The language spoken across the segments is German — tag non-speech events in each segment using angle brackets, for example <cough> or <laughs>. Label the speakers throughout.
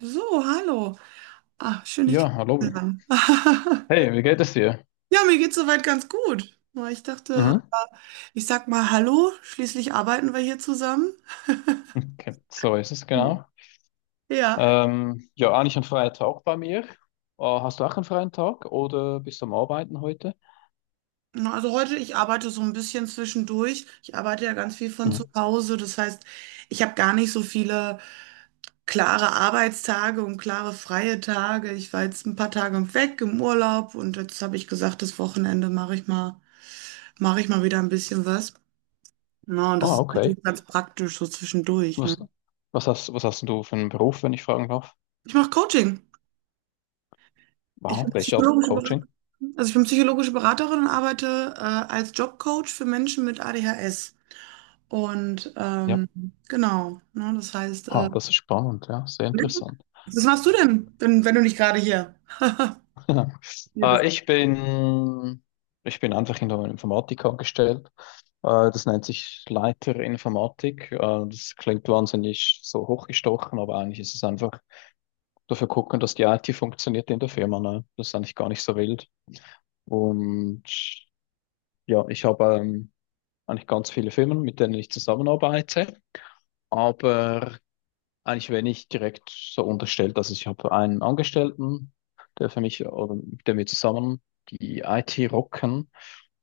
Speaker 1: So, hallo. Ah, schön, dich
Speaker 2: Ja, hallo.
Speaker 1: kennenzulernen. <laughs>
Speaker 2: Hey, wie geht es dir?
Speaker 1: Ja, mir geht's soweit ganz gut. Nur ich
Speaker 2: Mhm.
Speaker 1: dachte, ich sag mal hallo, schließlich arbeiten wir hier zusammen.
Speaker 2: Okay, so ist es
Speaker 1: Hm.
Speaker 2: genau.
Speaker 1: Ja,
Speaker 2: Ja, eigentlich ein freier Tag bei mir. Hast du auch einen freien Tag oder bist du am Arbeiten heute?
Speaker 1: na, also heute, ich arbeite so ein bisschen zwischendurch. Ich arbeite ja ganz viel von zu
Speaker 2: Mhm.
Speaker 1: Hause. Das heißt, ich habe gar nicht so viele klare Arbeitstage und klare freie Tage. Ich war jetzt ein paar Tage weg im Urlaub und jetzt habe ich gesagt, das Wochenende mache ich mal wieder ein bisschen was. Na, und das
Speaker 2: Ah,
Speaker 1: ist
Speaker 2: okay.
Speaker 1: natürlich ganz praktisch so zwischendurch, ne?
Speaker 2: Was, Was hast du für einen Beruf, wenn ich fragen darf?
Speaker 1: Ich mache Coaching. Ich
Speaker 2: Wow,
Speaker 1: bin
Speaker 2: welche Art von
Speaker 1: psychologische
Speaker 2: Coaching?
Speaker 1: Beraterin. Also ich bin psychologische Beraterin und arbeite als Jobcoach für Menschen mit ADHS. Und
Speaker 2: Ja,
Speaker 1: ähm, genau, ne, das heißt,
Speaker 2: ah, das ist spannend, ja, sehr interessant.
Speaker 1: was machst du denn, wenn du nicht gerade hier,
Speaker 2: <laughs>
Speaker 1: hier bist?
Speaker 2: Äh, ich bin, Ich bin einfach in der Informatik angestellt. Das nennt sich Leiter Informatik. Das klingt wahnsinnig so hochgestochen, aber eigentlich ist es einfach dafür gucken, dass die IT funktioniert in der Firma. Ne? Das ist eigentlich gar nicht so wild. Und ja, ich habe eigentlich ganz viele Firmen, mit denen ich zusammenarbeite. Aber eigentlich werde ich direkt so unterstellt, dass ich habe einen Angestellten, der für mich oder mit dem wir zusammen die IT rocken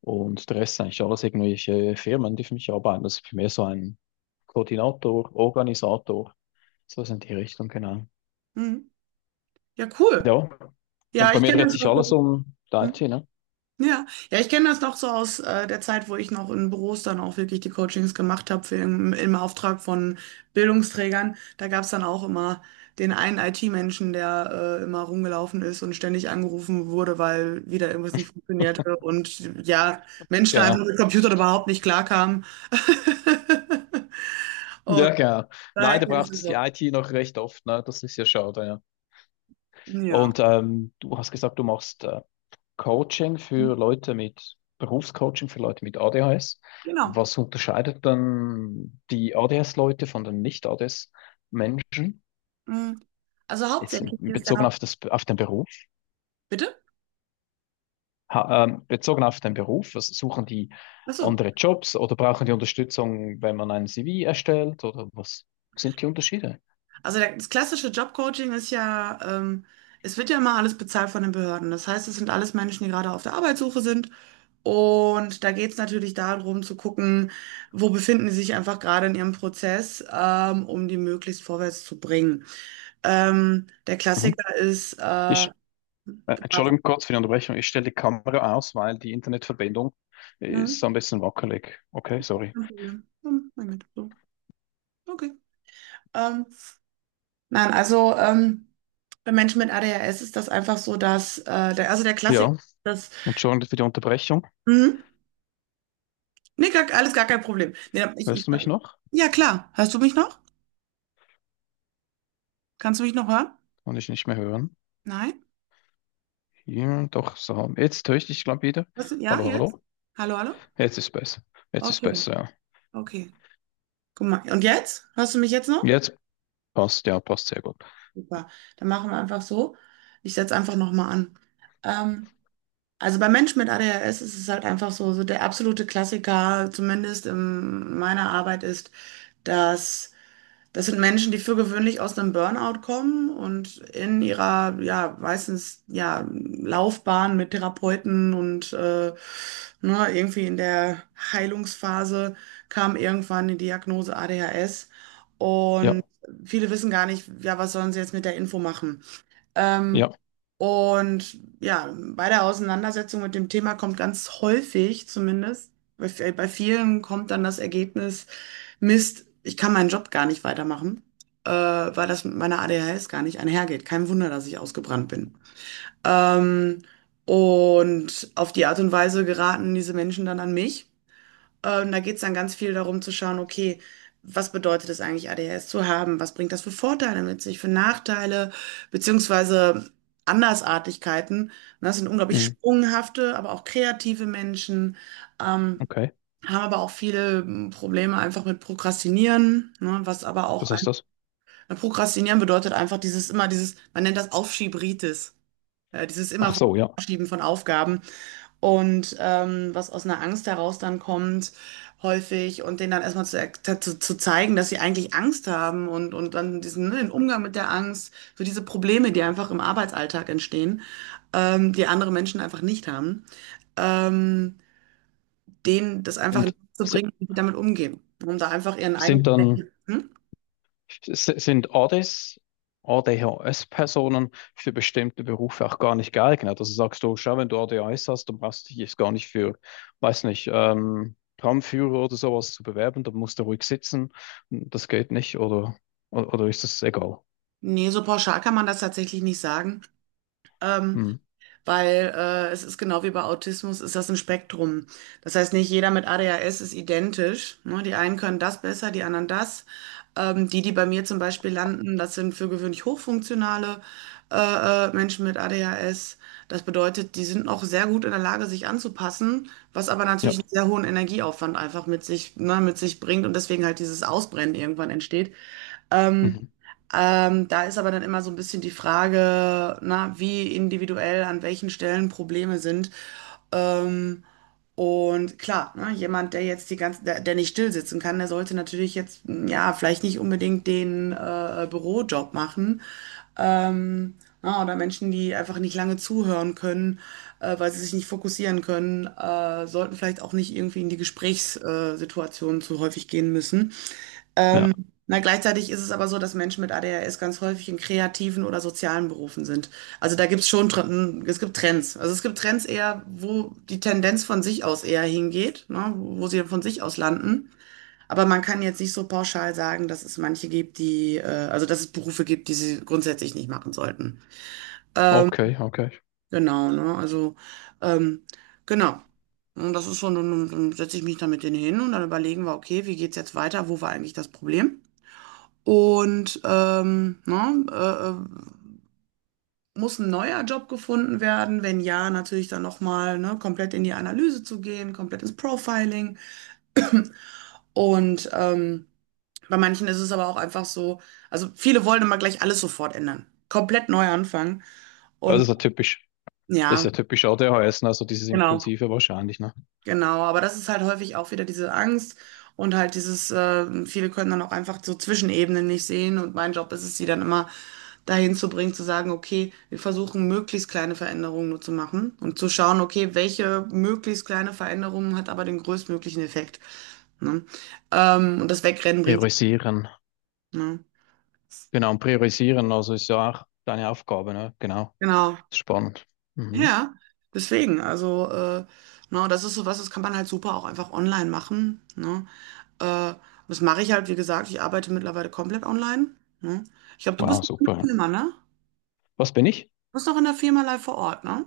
Speaker 2: und der Rest sind eigentlich alles irgendwelche Firmen, die für mich arbeiten. Das ist für mich so ein Koordinator, Organisator, so sind die Richtung, genau.
Speaker 1: Mhm. Ja, cool.
Speaker 2: Ja, und
Speaker 1: Ja,
Speaker 2: bei
Speaker 1: ich
Speaker 2: mir
Speaker 1: kenne
Speaker 2: dreht
Speaker 1: das
Speaker 2: sich
Speaker 1: auch.
Speaker 2: alles
Speaker 1: So.
Speaker 2: um die
Speaker 1: Hm?
Speaker 2: IT, ne?
Speaker 1: Ja, ja, ich kenne das noch so aus der Zeit, wo ich noch in Büros dann auch wirklich die Coachings gemacht habe für im Auftrag von Bildungsträgern. Da gab es dann auch immer den einen IT-Menschen, der immer rumgelaufen ist und ständig angerufen wurde, weil wieder irgendwas nicht funktionierte und ja, Menschen
Speaker 2: Genau.
Speaker 1: einfach mit Computern überhaupt nicht klarkamen. <laughs> Und
Speaker 2: Ja, genau.
Speaker 1: daher
Speaker 2: Leider
Speaker 1: kenne ich
Speaker 2: braucht es
Speaker 1: das
Speaker 2: die
Speaker 1: auch.
Speaker 2: IT noch recht oft, ne? Das ist ja schade, ja.
Speaker 1: Ja,
Speaker 2: Und du hast gesagt, du machst Coaching
Speaker 1: mhm,
Speaker 2: für Leute mit Berufscoaching für Leute mit ADHS.
Speaker 1: genau.
Speaker 2: Was unterscheidet dann die ADS-Leute von den Nicht-ADS-Menschen?
Speaker 1: Mhm. Also hauptsächlich ist
Speaker 2: Bezogen
Speaker 1: da,
Speaker 2: auf das, auf den Beruf.
Speaker 1: bitte?
Speaker 2: Bezogen auf den Beruf, was suchen die
Speaker 1: Achso.
Speaker 2: andere Jobs oder brauchen die Unterstützung, wenn man ein CV erstellt oder was sind die Unterschiede?
Speaker 1: Das klassische Jobcoaching ist ja, es wird ja immer alles bezahlt von den Behörden. Das heißt, es sind alles Menschen, die gerade auf der Arbeitssuche sind. Und da geht es natürlich darum zu gucken, wo befinden sie sich einfach gerade in ihrem Prozess, um die möglichst vorwärts zu bringen. Der
Speaker 2: Mhm.
Speaker 1: Klassiker ist,
Speaker 2: Ich, Entschuldigung kurz für die Unterbrechung. Ich stelle die Kamera aus, weil die Internetverbindung ist
Speaker 1: ne?
Speaker 2: so ein bisschen wackelig. Okay,
Speaker 1: Kein
Speaker 2: sorry.
Speaker 1: Problem. Hm, mein so. Okay. Ähm, nein, also bei Menschen mit ADHS ist das einfach so, dass also der Klassiker,
Speaker 2: Ja.
Speaker 1: dass.
Speaker 2: Entschuldigung für die Unterbrechung.
Speaker 1: Nee, gar, alles gar kein Problem. Nee,
Speaker 2: Hörst du mich noch?
Speaker 1: ja, klar. Hörst du mich noch? Kannst du mich noch hören?
Speaker 2: Kann ich nicht mehr hören.
Speaker 1: Nein?
Speaker 2: Ja, doch, so. Jetzt höre ich dich, glaube wieder.
Speaker 1: Hörst du, ja,
Speaker 2: Hallo,
Speaker 1: jetzt?
Speaker 2: hallo.
Speaker 1: Hallo, hallo?
Speaker 2: Jetzt ist besser. Jetzt ist
Speaker 1: Okay,
Speaker 2: besser, ja.
Speaker 1: okay. Guck mal. Und jetzt? Hörst du mich jetzt noch?
Speaker 2: Jetzt passt, ja, passt sehr gut.
Speaker 1: Super. Dann machen wir einfach so. Ich setze einfach nochmal an. Ähm, also bei Menschen mit ADHS ist es halt einfach so, so der absolute Klassiker, zumindest in meiner Arbeit, ist, dass. Das sind Menschen, die für gewöhnlich aus einem Burnout kommen und in ihrer, ja, meistens, ja, Laufbahn mit Therapeuten und ne, irgendwie in der Heilungsphase kam irgendwann die Diagnose ADHS. Und
Speaker 2: Ja,
Speaker 1: viele wissen gar nicht, ja, was sollen sie jetzt mit der Info machen? Ähm,
Speaker 2: ja.
Speaker 1: und ja, bei der Auseinandersetzung mit dem Thema kommt ganz häufig zumindest, bei vielen kommt dann das Ergebnis, Mist, ich kann meinen Job gar nicht weitermachen, weil das mit meiner ADHS gar nicht einhergeht. Kein Wunder, dass ich ausgebrannt bin. Ähm, und auf die Art und Weise geraten diese Menschen dann an mich. Da geht es dann ganz viel darum zu schauen, okay, was bedeutet es eigentlich, ADHS zu haben? Was bringt das für Vorteile mit sich, für Nachteile, beziehungsweise Andersartigkeiten? Und das sind unglaublich
Speaker 2: Mhm,
Speaker 1: sprunghafte, aber auch kreative Menschen, ähm,
Speaker 2: okay.
Speaker 1: haben aber auch viele Probleme einfach mit Prokrastinieren, ne, was aber auch
Speaker 2: Was heißt
Speaker 1: ein,
Speaker 2: das?
Speaker 1: Prokrastinieren bedeutet einfach dieses immer dieses, man nennt das Aufschieberitis, dieses immer
Speaker 2: Ach
Speaker 1: von
Speaker 2: so, ja.
Speaker 1: Aufschieben von Aufgaben und was aus einer Angst heraus dann kommt, häufig und denen dann erstmal zu zeigen, dass sie eigentlich Angst haben und dann diesen, ne, den Umgang mit der Angst, so diese Probleme, die einfach im Arbeitsalltag entstehen, die andere Menschen einfach nicht haben, ähm, denen das einfach in den
Speaker 2: Sind,
Speaker 1: Kopf zu
Speaker 2: si-
Speaker 1: bringen, wie sie damit umgehen, um da einfach ihren eigenen,
Speaker 2: sind dann,
Speaker 1: hm?
Speaker 2: S- Sind ADES, A D H S personen für bestimmte Berufe auch gar nicht geeignet? Also sagst du, schau, wenn du A D H S hast, dann brauchst du dich jetzt gar nicht für, weiß nicht, Tramführer oder sowas zu bewerben, dann musst du ruhig sitzen. Das geht nicht, oder, ist das egal?
Speaker 1: Nee, so pauschal kann man das tatsächlich nicht sagen. Ähm,
Speaker 2: Hm.
Speaker 1: weil es ist genau wie bei Autismus, ist das ein Spektrum. Das heißt, nicht jeder mit ADHS ist identisch. Ne? Die einen können das besser, die anderen das. Die bei mir zum Beispiel landen, das sind für gewöhnlich hochfunktionale Menschen mit ADHS. Das bedeutet, die sind auch sehr gut in der Lage, sich anzupassen, was aber natürlich
Speaker 2: Ja.
Speaker 1: einen sehr hohen Energieaufwand einfach mit sich, ne, mit sich bringt und deswegen halt dieses Ausbrennen irgendwann entsteht. Ähm,
Speaker 2: Mhm.
Speaker 1: da ist aber dann immer so ein bisschen die Frage, na, wie individuell an welchen Stellen Probleme sind. Ähm, und klar, ne, jemand, der jetzt die ganze, der, der nicht still sitzen kann, der sollte natürlich jetzt, ja, vielleicht nicht unbedingt den Bürojob machen. Ähm, na, oder Menschen, die einfach nicht lange zuhören können, weil sie sich nicht fokussieren können, sollten vielleicht auch nicht irgendwie in die Gesprächssituationen zu häufig gehen müssen.
Speaker 2: Ja.
Speaker 1: Na, gleichzeitig ist es aber so, dass Menschen mit ADHS ganz häufig in kreativen oder sozialen Berufen sind. Also da gibt's schon, es gibt Trends. Also es gibt Trends eher, wo die Tendenz von sich aus eher hingeht, ne, wo sie von sich aus landen. Aber man kann jetzt nicht so pauschal sagen, dass es manche gibt, also dass es Berufe gibt, die sie grundsätzlich nicht machen sollten.
Speaker 2: Okay, okay.
Speaker 1: Genau, ne? Also, ähm, genau. Und das ist so, dann setze ich mich da mit denen hin und dann überlegen wir, okay, wie geht's jetzt weiter? Wo war eigentlich das Problem? Und, muss ein neuer Job gefunden werden? Wenn ja, natürlich dann noch mal, ne, komplett in die Analyse zu gehen, komplett ins Profiling. <clears throat> Und, bei manchen ist es aber auch einfach so also, viele wollen immer gleich alles sofort ändern, komplett neu anfangen
Speaker 2: Ja, das
Speaker 1: und
Speaker 2: ist ja typisch. Das ist
Speaker 1: ja,
Speaker 2: ja typisch A D ADHS, ne? Also dieses
Speaker 1: genau.
Speaker 2: Impulsive wahrscheinlich, ne?
Speaker 1: Genau, aber das ist halt häufig auch wieder diese Angst und halt dieses, viele können dann auch einfach so Zwischenebenen nicht sehen und mein Job ist es, sie dann immer dahin zu bringen, zu sagen, okay, wir versuchen möglichst kleine Veränderungen nur zu machen und zu schauen, okay, welche möglichst kleine Veränderung hat aber den größtmöglichen Effekt, ne? Und das Wegrennen bringt,
Speaker 2: Priorisieren.
Speaker 1: ne?
Speaker 2: Genau, und priorisieren, also ist ja auch deine Aufgabe, ne? Genau.
Speaker 1: Genau,
Speaker 2: Spannend. Mhm.
Speaker 1: ja, deswegen, also, na, das ist sowas, das kann man halt super auch einfach online machen, ne? Äh, das mache ich halt, wie gesagt, ich arbeite mittlerweile komplett online. Ne? Ich glaube, du
Speaker 2: Wow,
Speaker 1: bist noch in
Speaker 2: super,
Speaker 1: der
Speaker 2: ja.
Speaker 1: Firma, ne?
Speaker 2: Was bin ich?
Speaker 1: Du bist noch in der Firma live vor Ort, ne?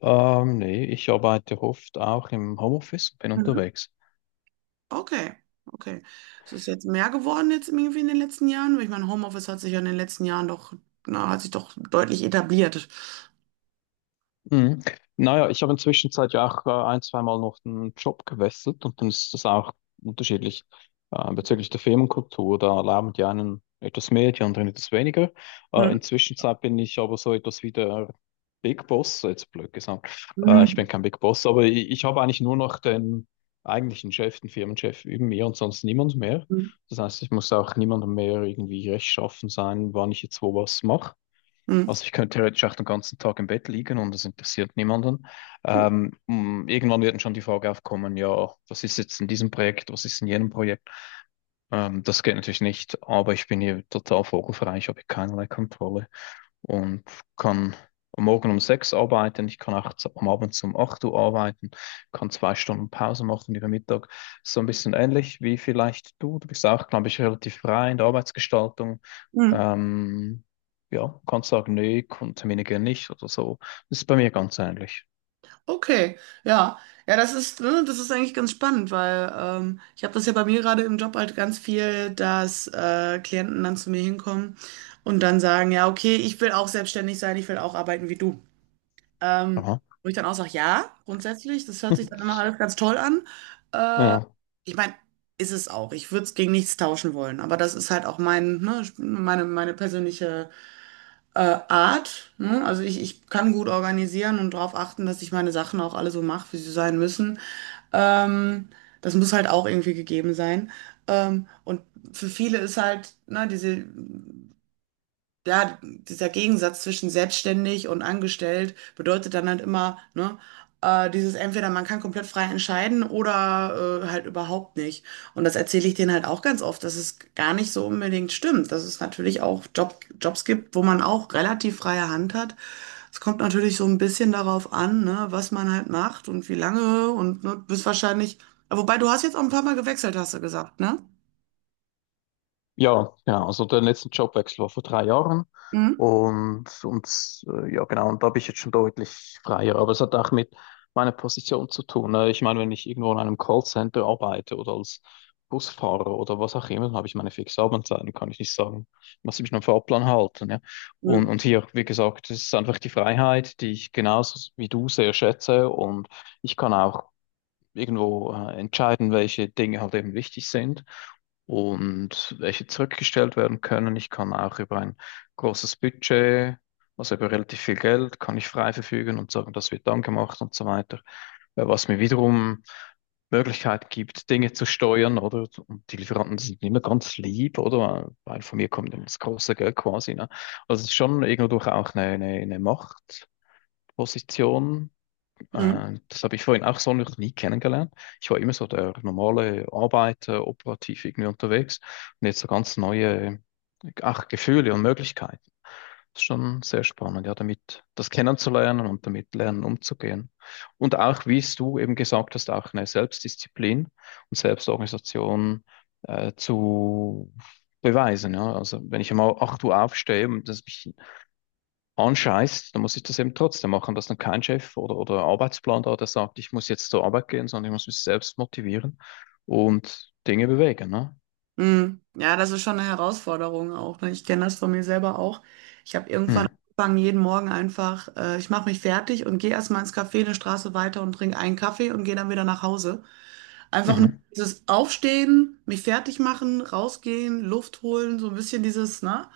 Speaker 2: Nee, ich arbeite oft auch im Homeoffice, und bin
Speaker 1: Mhm.
Speaker 2: unterwegs.
Speaker 1: Okay, okay. Ist es jetzt mehr geworden jetzt irgendwie in den letzten Jahren? Weil ich meine, Homeoffice hat sich ja in den letzten Jahren doch, na, hat sich doch deutlich etabliert.
Speaker 2: Mhm. Naja, ich habe inzwischen seit ja auch ein, zweimal noch den Job gewechselt und dann ist das auch unterschiedlich bezüglich der Firmenkultur. Da erlauben die einen etwas mehr, die anderen etwas weniger.
Speaker 1: Mhm.
Speaker 2: Inzwischen Zeit bin ich aber so etwas wie der Big Boss, jetzt blöd gesagt. Ich
Speaker 1: Mhm.
Speaker 2: bin kein Big Boss, aber ich habe eigentlich nur noch den eigentlichen Chef, den Firmenchef über mir und sonst niemand mehr. Das heißt, ich muss auch niemandem mehr irgendwie rechtschaffen sein, wann ich jetzt wo was mache.
Speaker 1: Mhm.
Speaker 2: Also ich könnte theoretisch auch den ganzen Tag im Bett liegen und das interessiert niemanden. Irgendwann wird schon die Frage aufkommen, ja, was ist jetzt in diesem Projekt, was ist in jenem Projekt? Das geht natürlich nicht, aber ich bin hier total vogelfrei, ich habe hier keinerlei Kontrolle und kann am morgen um 6 arbeiten, ich kann nachts am Abend um 8 Uhr arbeiten, kann 2 Stunden Pause machen über Mittag. So ein bisschen ähnlich wie vielleicht du. Du bist auch, glaube ich, relativ frei in der Arbeitsgestaltung.
Speaker 1: Mhm.
Speaker 2: Ähm, ja, kannst sagen, nee, Termine gehen nicht oder so. Das ist bei mir ganz ähnlich.
Speaker 1: Okay, ja. Ja, das ist, ne, das ist eigentlich ganz spannend, weil ich habe das ja bei mir gerade im Job halt ganz viel, dass Klienten dann zu mir hinkommen und dann sagen, ja, okay, ich will auch selbstständig sein, ich will auch arbeiten wie du. Ähm,
Speaker 2: Aha.
Speaker 1: wo ich dann auch sage, ja, grundsätzlich, das hört sich dann immer
Speaker 2: <laughs>
Speaker 1: alles ganz toll an. Äh,
Speaker 2: Ja.
Speaker 1: ich meine, ist es auch. Ich würde es gegen nichts tauschen wollen, aber das ist halt auch mein, ne, meine persönliche Art. Ne? Also ich kann gut organisieren und darauf achten, dass ich meine Sachen auch alle so mache, wie sie sein müssen. Ähm, das muss halt auch irgendwie gegeben sein. Und für viele ist halt, ne, dieser Gegensatz zwischen selbstständig und angestellt bedeutet dann halt immer, ne, dieses entweder man kann komplett frei entscheiden oder halt überhaupt nicht. Und das erzähle ich denen halt auch ganz oft, dass es gar nicht so unbedingt stimmt, dass es natürlich auch Jobs gibt, wo man auch relativ freie Hand hat. Es kommt natürlich so ein bisschen darauf an, ne, was man halt macht und wie lange und ne, du bist wahrscheinlich, wobei du hast jetzt auch ein paar Mal gewechselt, hast du gesagt, ne?
Speaker 2: Ja, genau. Also der letzte Jobwechsel war vor 3 Jahren
Speaker 1: Mhm.
Speaker 2: und ja genau, und da bin ich jetzt schon deutlich freier. Aber es hat auch mit meiner Position zu tun, ne? Ich meine, wenn ich irgendwo in einem Callcenter arbeite oder als Busfahrer oder was auch immer, dann habe ich meine fixe Arbeitszeiten, kann ich nicht sagen, muss ich mich an den Fahrplan halten. Ja? Und,
Speaker 1: Mhm.
Speaker 2: und hier, wie gesagt, es ist einfach die Freiheit, die ich genauso wie du sehr schätze und ich kann auch irgendwo entscheiden, welche Dinge halt eben wichtig sind und welche zurückgestellt werden können. Ich kann auch über ein großes Budget, also über relativ viel Geld, kann ich frei verfügen und sagen, das wird dann gemacht und so weiter. Was mir wiederum Möglichkeit gibt, Dinge zu steuern, oder? Und die Lieferanten sind immer ganz lieb, oder? Weil von mir kommt immer das große Geld quasi, ne? Also es ist schon irgendwo durch auch eine Machtposition, das habe ich vorhin auch so noch nie kennengelernt. Ich war immer so der normale Arbeiter, operativ irgendwie unterwegs und jetzt so ganz neue, ach, Gefühle und Möglichkeiten. Das ist schon sehr spannend, ja, damit das kennenzulernen und damit lernen umzugehen. Und auch, wie es du eben gesagt hast, auch eine Selbstdisziplin und Selbstorganisation zu beweisen. Ja. Also wenn ich einmal 8 Uhr aufstehe und das mich anscheißt, dann muss ich das eben trotzdem machen, dass dann kein Chef oder Arbeitsplan da, der sagt, ich muss jetzt zur Arbeit gehen, sondern ich muss mich selbst motivieren und Dinge bewegen, ne?
Speaker 1: Mm. Ja, das ist schon eine Herausforderung auch. Ne? Ich kenne das von mir selber auch. Ich habe irgendwann
Speaker 2: Hm.
Speaker 1: angefangen, jeden Morgen einfach, ich mache mich fertig und gehe erstmal ins Café eine Straße weiter und trinke einen Kaffee und gehe dann wieder nach Hause. Einfach nur
Speaker 2: Mhm.
Speaker 1: dieses Aufstehen, mich fertig machen, rausgehen, Luft holen, so ein bisschen dieses, ne,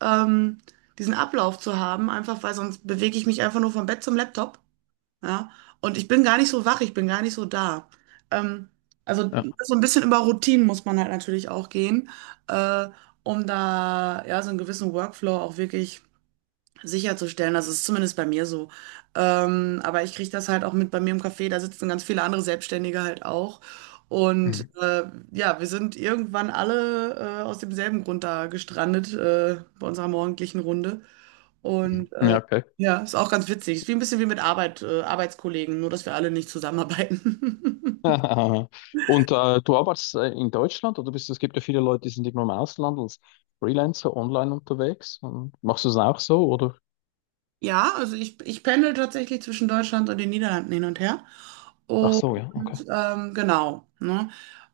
Speaker 1: ähm, diesen Ablauf zu haben, einfach weil sonst bewege ich mich einfach nur vom Bett zum Laptop. Ja? Und ich bin gar nicht so wach, ich bin gar nicht so da. Ähm, also
Speaker 2: Ja.
Speaker 1: so ein bisschen über Routinen muss man halt natürlich auch gehen, äh, um da ja so einen gewissen Workflow auch wirklich sicherzustellen. Das ist zumindest bei mir so. Aber ich kriege das halt auch mit bei mir im Café, da sitzen ganz viele andere Selbstständige halt auch. Und
Speaker 2: Mhm.
Speaker 1: ja, wir sind irgendwann alle aus demselben Grund da gestrandet bei unserer morgendlichen Runde.
Speaker 2: Mhm.
Speaker 1: Und
Speaker 2: Ja, okay.
Speaker 1: ja, ist auch ganz witzig. Ist wie ein bisschen wie mit Arbeit, Arbeitskollegen, nur dass wir alle nicht zusammenarbeiten. <laughs>
Speaker 2: <laughs> Du arbeitest in Deutschland oder bist, es gibt ja viele Leute, die sind immer im Ausland als Freelancer online unterwegs. Und machst du es auch so oder?
Speaker 1: Ja, also ich pendel tatsächlich zwischen Deutschland und den Niederlanden hin und her.
Speaker 2: Ach
Speaker 1: Und
Speaker 2: so, ja, okay.
Speaker 1: genau, ne?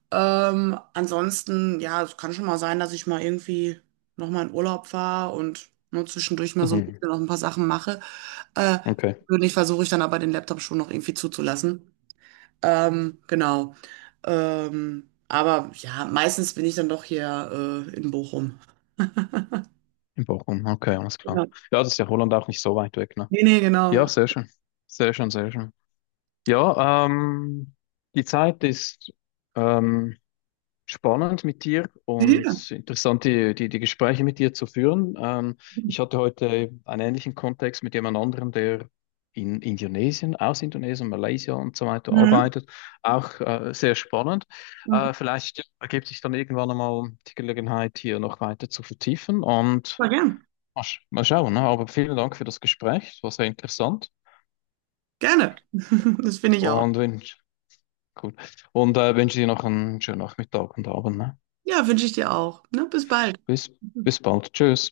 Speaker 1: Ansonsten, ja, es kann schon mal sein, dass ich mal irgendwie nochmal in Urlaub fahre und nur zwischendurch mal so ein
Speaker 2: Mhm.
Speaker 1: bisschen noch ein paar Sachen mache. Äh,
Speaker 2: Okay.
Speaker 1: persönlich versuche ich dann aber den Laptop schon noch irgendwie zuzulassen. Genau. Aber ja, meistens bin ich dann doch hier in Bochum.
Speaker 2: In Bochum, okay, alles klar.
Speaker 1: Ja.
Speaker 2: Ja, das ist ja Holland auch nicht so weit weg, ne?
Speaker 1: Nee, nee, genau.
Speaker 2: Ja, sehr schön. Sehr schön, sehr schön. Ja, die Zeit ist ähm, spannend mit dir
Speaker 1: Ja.
Speaker 2: und interessant, die Gespräche mit dir zu führen. Ich hatte heute einen ähnlichen Kontext mit jemand anderem, der in Indonesien, aus Indonesien, Malaysia und so weiter
Speaker 1: Mhm.
Speaker 2: arbeitet. Auch sehr spannend.
Speaker 1: Mhm.
Speaker 2: Vielleicht ergibt sich dann irgendwann einmal die Gelegenheit, hier noch weiter zu vertiefen und
Speaker 1: Voll gern.
Speaker 2: mal schauen. Ne? Aber vielen Dank für das Gespräch. Es war sehr interessant.
Speaker 1: Gerne. <laughs> Das finde ich auch.
Speaker 2: Und wenn Cool. Wünsche dir noch einen schönen Nachmittag und Abend, ne?
Speaker 1: Ja, wünsche ich dir auch. Ne? Bis bald.
Speaker 2: Bis, Bis bald. Tschüss.